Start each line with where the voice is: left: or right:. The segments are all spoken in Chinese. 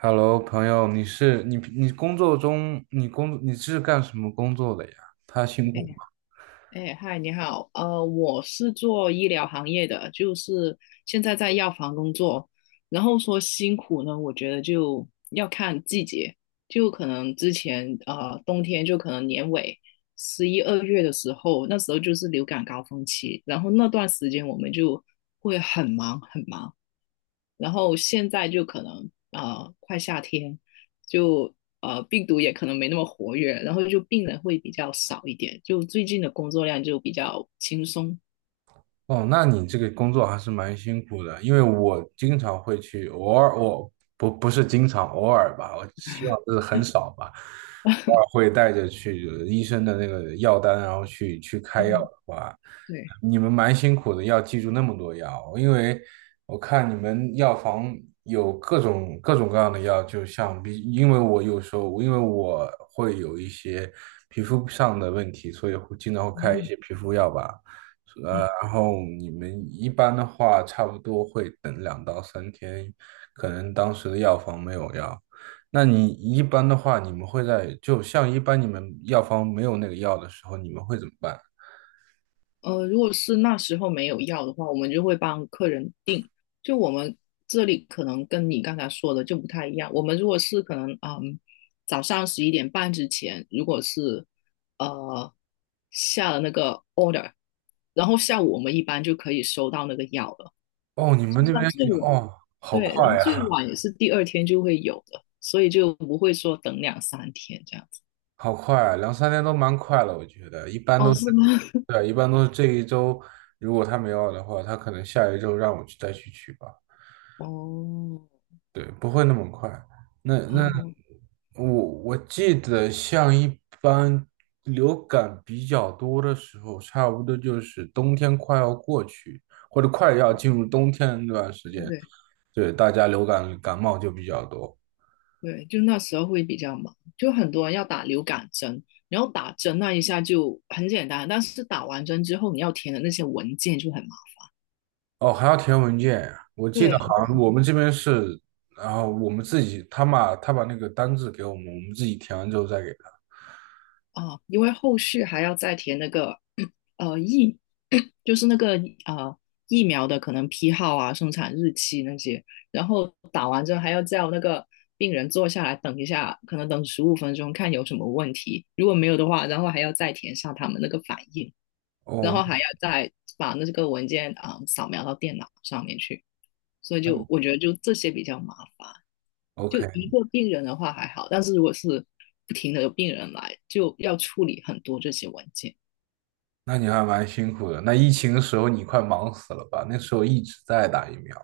right: Hello，朋友，你是你你工作中你工你是干什么工作的呀？他辛苦
left: 哎哎，嗨，你好，我是做医疗行业的，就是现在在药房工作。然后说辛苦呢，我觉得就要看季节，就可能之前冬天就可能年尾11、12月的时候，那时候就是流感高峰期，然后那段时间我们就会很忙很忙。然后现在就可能快夏天，就病毒也可能没那么活跃，然后就病人会比较少一点，就最近的工作量就比较轻松。
right: 哦，那你这个工作还是蛮辛苦的，因为我经常会去，偶尔我不是经常，偶尔吧，我希望这是很少吧，偶尔会带着去医生的那个药单，然后去开药的
left: 嗯，
right: 话，
left: 对，
right: 你们蛮辛苦的，要记住那么多药，因为我看你们药房有各种各样的药，就像比，因为我有时候，因为我会有一些皮肤上的问题，所以会经常会开一
left: 嗯，
right: 些皮肤药吧。呃
left: 嗯。
right: 然后你们一般的话，差不多会等两到三天，可能当时的药房没有药。那你一般的话，你们会在就像一般你们药房没有那个药的时候，你们会怎么办？
left: 如果是那时候没有药的话，我们就会帮客人订。就我们这里可能跟你刚才说的就不太一样。我们如果是可能，早上11点半之前，如果是呃下了那个 order，然后下午我们一般就可以收到那个药了。
right: 哦，你们那边
left: 那最
right: 也
left: 晚
right: 哦，好
left: 对，然
right: 快
left: 后最
right: 呀，
left: 晚也是第二天就会有的，所以就不会说等两三天这样子。
right: 好快啊两三天都蛮快了，我觉得一般
left: 哦，
right: 都是，
left: 是吗？
right: 对啊，一般都是这一周，如果他没有药的话，他可能下一周让我再去取吧，
left: 哦，
right: 对，不会那么快。那那
left: 哦，
right: 我我记得像一般流感比较多的时候，差不多就是冬天快要过去，或者快要进入冬天的那段时间，
left: 对。
right: 对，大家流感感冒就比较多。
left: 对，就那时候会比较忙，就很多人要打流感针，然后打针那一下就很简单，但是打完针之后你要填的那些文件就很忙。
right: 哦，还要填文件呀我记得
left: 对
right: 好像我们这边是，然后我们自己，他把那个单子给我们，我们自己填完之后再给他。
left: 啊，因为后续还要再填那个 呃疫，就是那个疫苗的可能批号啊、生产日期那些，然后打完针还要叫那个病人坐下来等一下，可能等15分钟看有什么问题，如果没有的话，然后还要再填上他们那个反应。然
right: 哦，
left: 后还要再把那个文件啊、扫描到电脑上面去，所以就
right: 嗯
left: 我觉得就这些比较麻烦。
right: ，OK,
left: 就一个病人的话还好，但是如果是不停的有病人来，就要处理很多这些文件。
right: 那你还蛮辛苦的。那疫情的时候你快忙死了吧？那时候一直在打疫苗。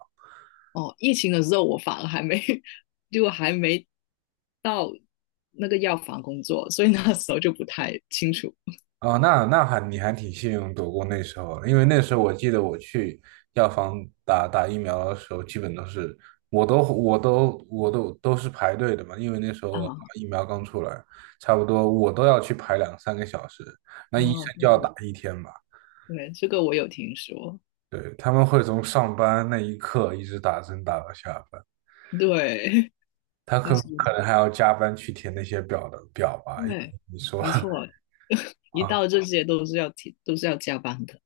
left: 哦，疫情的时候我反而还没到那个药房工作，所以那时候就不太清楚。
right: 哦，那那还你还挺幸运躲过那时候的因为那时候我记得我去药房打疫苗的时候，基本都是我都是排队的嘛，因为那时候
left: 啊
right: 疫苗刚出来，差不多我都要去排两三个小时，那
left: 啊，
right: 医生就
left: 对
right: 要
left: 对
right: 打一天嘛，
left: 对，这个我有听说，
right: 对，他们会从上班那一刻一直打针打到下班，
left: 对，
right: 他
left: 那
right: 可
left: 是
right: 可能还要加班去填那些表吧，因为
left: 对，
right: 你说
left: 没错，一
right: 啊，
left: 到这些都是要提，都是要加班的。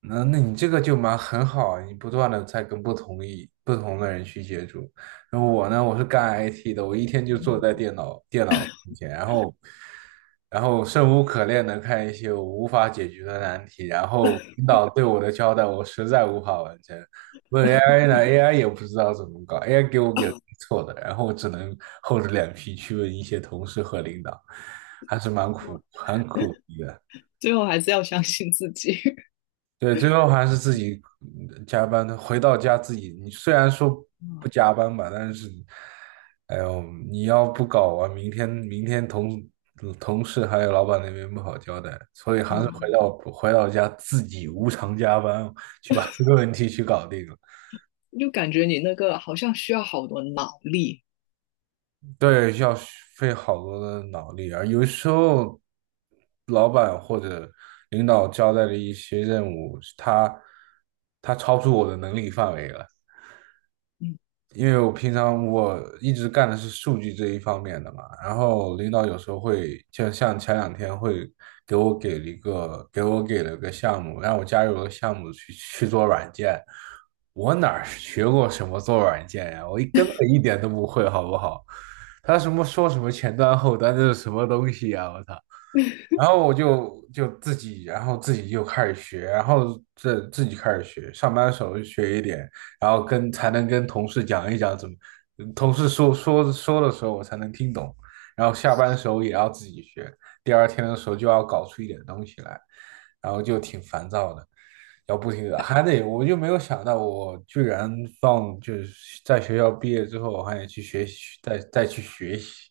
right: 那那你这个就很好，你不断的在跟不同的人去接触。然后我呢，我是干 IT 的，我一天就坐在
left: 嗯，
right: 电脑面前，然后生无可恋的看一些我无法解决的难题，然后领导对我的交代我实在无法完成。问 AI 呢，AI 也不知道怎么搞，AI 给我给错的，然后我只能厚着脸皮去问一些同事和领导，还是很苦逼的。
left: 最后还是要相信自己。
right: 对，最后还是自己加班，的，回到家自己。你虽然说
left: 嗯
right: 不加班吧，但是，哎呦，你要不搞完，明天同事还有老板那边不好交代，所以还是回
left: 嗯，
right: 到回到家自己无偿加班去把这个问题去搞定了。
left: 就感觉你那个好像需要好多脑力。
right: 对，要费好多的脑力啊。而有时候，老板或者领导交代的一些任务，他超出我的能力范围了。
left: 嗯，
right: 因为我平常一直干的是数据这一方面的嘛，然后领导有时候会，就像前两天会给了个项目，让我加入了个项目去做软件，哪儿学过什么做软件呀？我根本一点都不会，好不好？他什么说什么前端后端，这是什么东西呀？我操！然后我就自己，然后自己就开始学，然后这自己开始学，上班的时候就学一点，然后才能跟同事讲一讲怎么，同事说的时候我才能听懂，然后下班的时候也要自己学，第二天的时候就要搞出一点东西来，然后就挺烦躁的，要不停的还得，我就没有想到我居然放就是在学校毕业之后还得去学习，再去学习，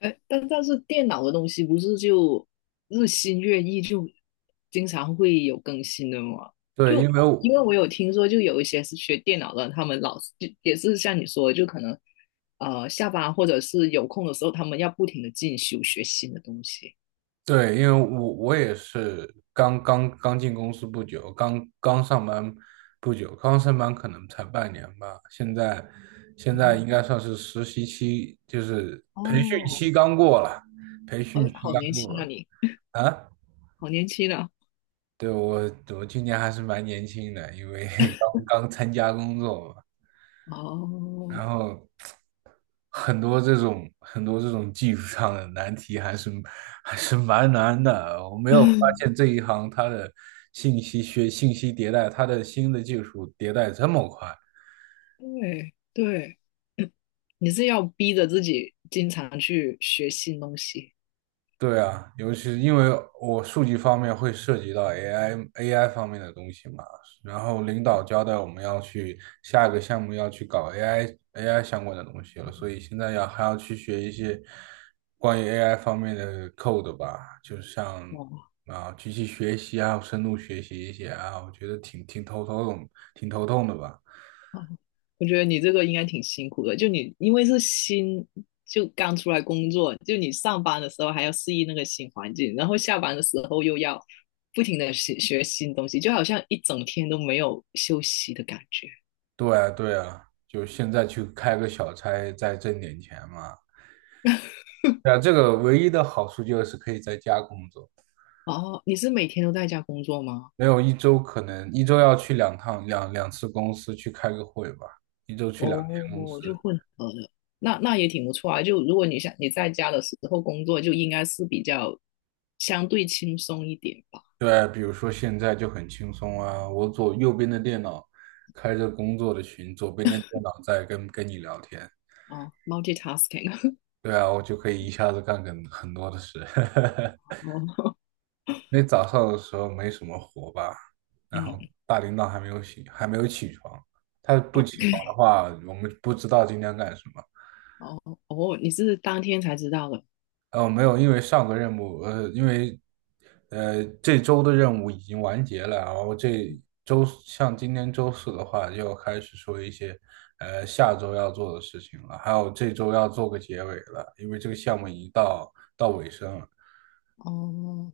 left: 哎，但是电脑的东西不是就日新月异，就经常会有更新的吗？
right: 对，
left: 就
right: 因为
left: 因
right: 我
left: 为我有听说，就有一些是学电脑的，他们老是就也是像你说的，就可能下班或者是有空的时候，他们要不停的进修学新的东西。
right: 对，因为我也是刚刚进公司不久，刚刚上班不久，刚上班可能才半年吧。现在
left: 嗯，
right: 应该算是实习期，就是培训期
left: 哦，
right: 刚过了，培训
left: 哦，
right: 期
left: 好年
right: 刚过
left: 轻啊
right: 了
left: 你，
right: 啊。
left: 好年轻啊！
right: 对，我今年还是蛮年轻的，因为 刚刚参加工作嘛。然
left: 哦，
right: 后很多这种技术上的难题还是蛮难的。我没有发 现这一行它的信息迭代，它的新的技术迭代这么快。
left: 对对，你是要逼着自己经常去学新东西，
right: 对啊，尤其是因为我数据方面会涉及到 AI 方面的东西嘛，然后领导交代我们要去下一个项目要去搞 AI 相关的东西了，所以现在要还要去学一些关于 AI 方面的 code 吧，就像
left: 哇，
right: 啊机器学习啊、深度学习一些啊，我觉得挺头痛的吧。
left: 哦，我觉得你这个应该挺辛苦的，就你因为是新，就刚出来工作，就你上班的时候还要适应那个新环境，然后下班的时候又要不停的学学新东西，就好像一整天都没有休息的感觉。
right: 对啊,就现在去开个小差，再挣点钱嘛。对啊，这个唯一的好处就是可以在家工作，
left: 哦，你是每天都在家工作吗？
right: 没有一周可能一周要去两趟两两次公司去开个会吧，一周去两天公司。
left: 哦，就混合的，那也挺不错啊。就如果你想你在家的时候工作，就应该是比较相对轻松一点吧。
right: 对，比如说现在就很轻松啊，我左右边的电脑开着工作的群，左边的电脑在跟你聊天。
left: 哦，multitasking,
right: 对啊，我就可以一下子干很多的事。
left: 哦，
right: 那早上的时候没什么活吧，然
left: 嗯，
right: 后大领导还没有醒，还没有起床，他不起床的话，我们不知道今天干什么。
left: 哦，哦，你是当天才知道的。
right: 哦，没有，因为上个任务，因为，这周的任务已经完结了，然后这周像今天周四的话，就要开始说一些，下周要做的事情了，还有这周要做个结尾了，因为这个项目已经到尾声了。
left: 哦，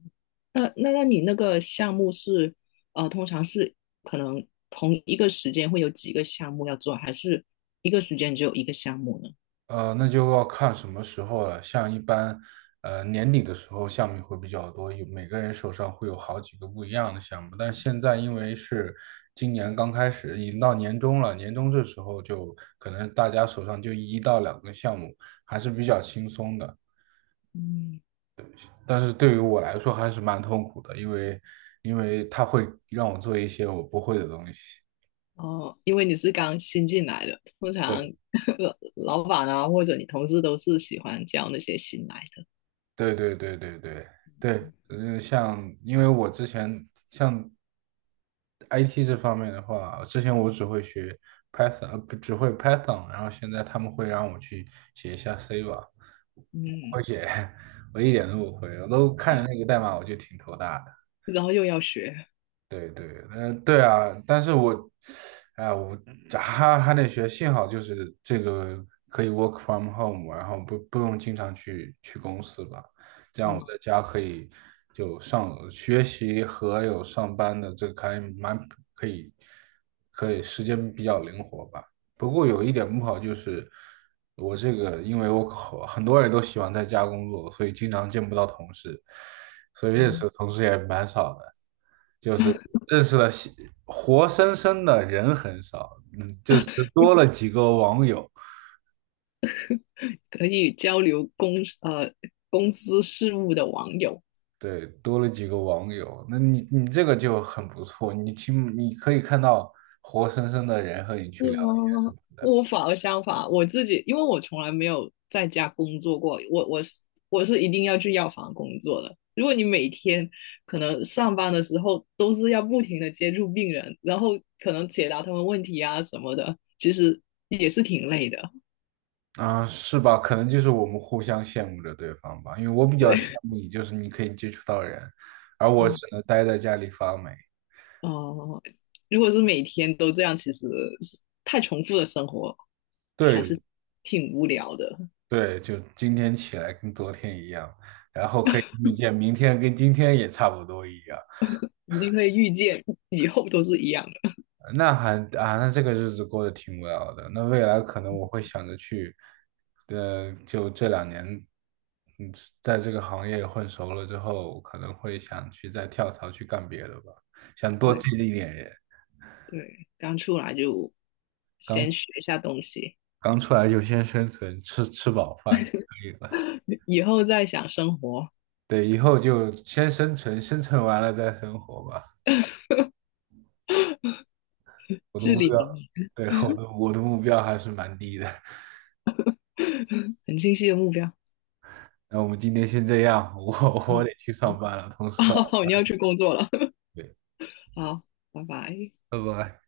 left: 那你那个项目是，通常是可能同一个时间会有几个项目要做，还是一个时间只有一个项目呢？
right: 那就要看什么时候了。像一般，年底的时候项目会比较多，有每个人手上会有好几个不一样的项目。但现在因为是今年刚开始，已经到年终了，年终这时候就可能大家手上就一到两个项目，还是比较轻松的。
left: 嗯，
right: 但是对于我来说还是蛮痛苦的，因为他会让我做一些我不会的东西。
left: 哦，因为你是刚新进来的，通常
right: 对。
left: 老板啊或者你同事都是喜欢教那些新来
right: 对对对对对对，就是像，因为我之前像 IT 这方面的话，之前我只会学 Python,呃，不只会 Python,然后现在他们会让我去写一下 C 吧，
left: 的，嗯，
right: 我写，我一点都不会，我都看着那个代码我就挺头大的。
left: 然后又要学，
right: 对对，呃，对啊，但是我，哎、我啊还得学，幸好就是这个可以 work from home,然后不用经常去公司吧，这样我
left: 哦，
right: 在家可以就上学习和有上班的这个还蛮可以，可以时间比较灵活吧。不过有一点不好就是我这个，因为我好很多人都喜欢在家工作，所以经常见不到同事，所以认识
left: 嗯，
right: 的同事也蛮少的。认识了西活生生的人很少，嗯，就是多了几个网友，
left: 可以交流呃公司事务的网友，
right: 对，多了几个网友，那你这个就很不错，你起码你可以看到活生生的人和你去
left: 是
right: 聊天什
left: 吗？
right: 么的，
left: 我反而相反，我自己因为我从来没有在家工作过，我是一定要去药房工作的。如果你每天可能上班的时候都是要不停的接触病人，然后可能解答他们问题啊什么的，其实也是挺累的。
right: 啊，是吧？可能就是我们互相羡慕着对方吧，因为我比较羡慕你，就是你可以接触到人，而我只
left: 嗯，
right: 能待在家里发霉。
left: 哦，如果是每天都这样，其实太重复的生活还
right: 对
left: 是挺无聊的。
right: 对，就今天起来跟昨天一样，然后可以预见明天跟今天也差不多一样。
left: 已经可以预见以后都是一样的。
right: 那还啊，那这个日子过得挺无聊的。那未来可能我会想着去，就这两年，嗯，在这个行业混熟了之后，可能会想去再跳槽去干别的吧，想多
left: 对。
right: 见一点人
left: 对，刚出来就先
right: 刚
left: 学一下东西，
right: 刚出来就先生存，吃饱饭可以了。
left: 以后再想生活，
right: 对，以后就先生存，生存完了再生活吧。我的
left: 至
right: 目
left: 理名
right: 标，
left: 言，
right: 对，我的目标还是蛮低的。
left: 很清晰的目标。
right: 那我们今天先这样，我
left: 啊，
right: 我得去上
left: 好
right: 班了，同事发。
left: 哦，你要去工作了，
right: 对。
left: 好，拜拜。
right: 拜拜。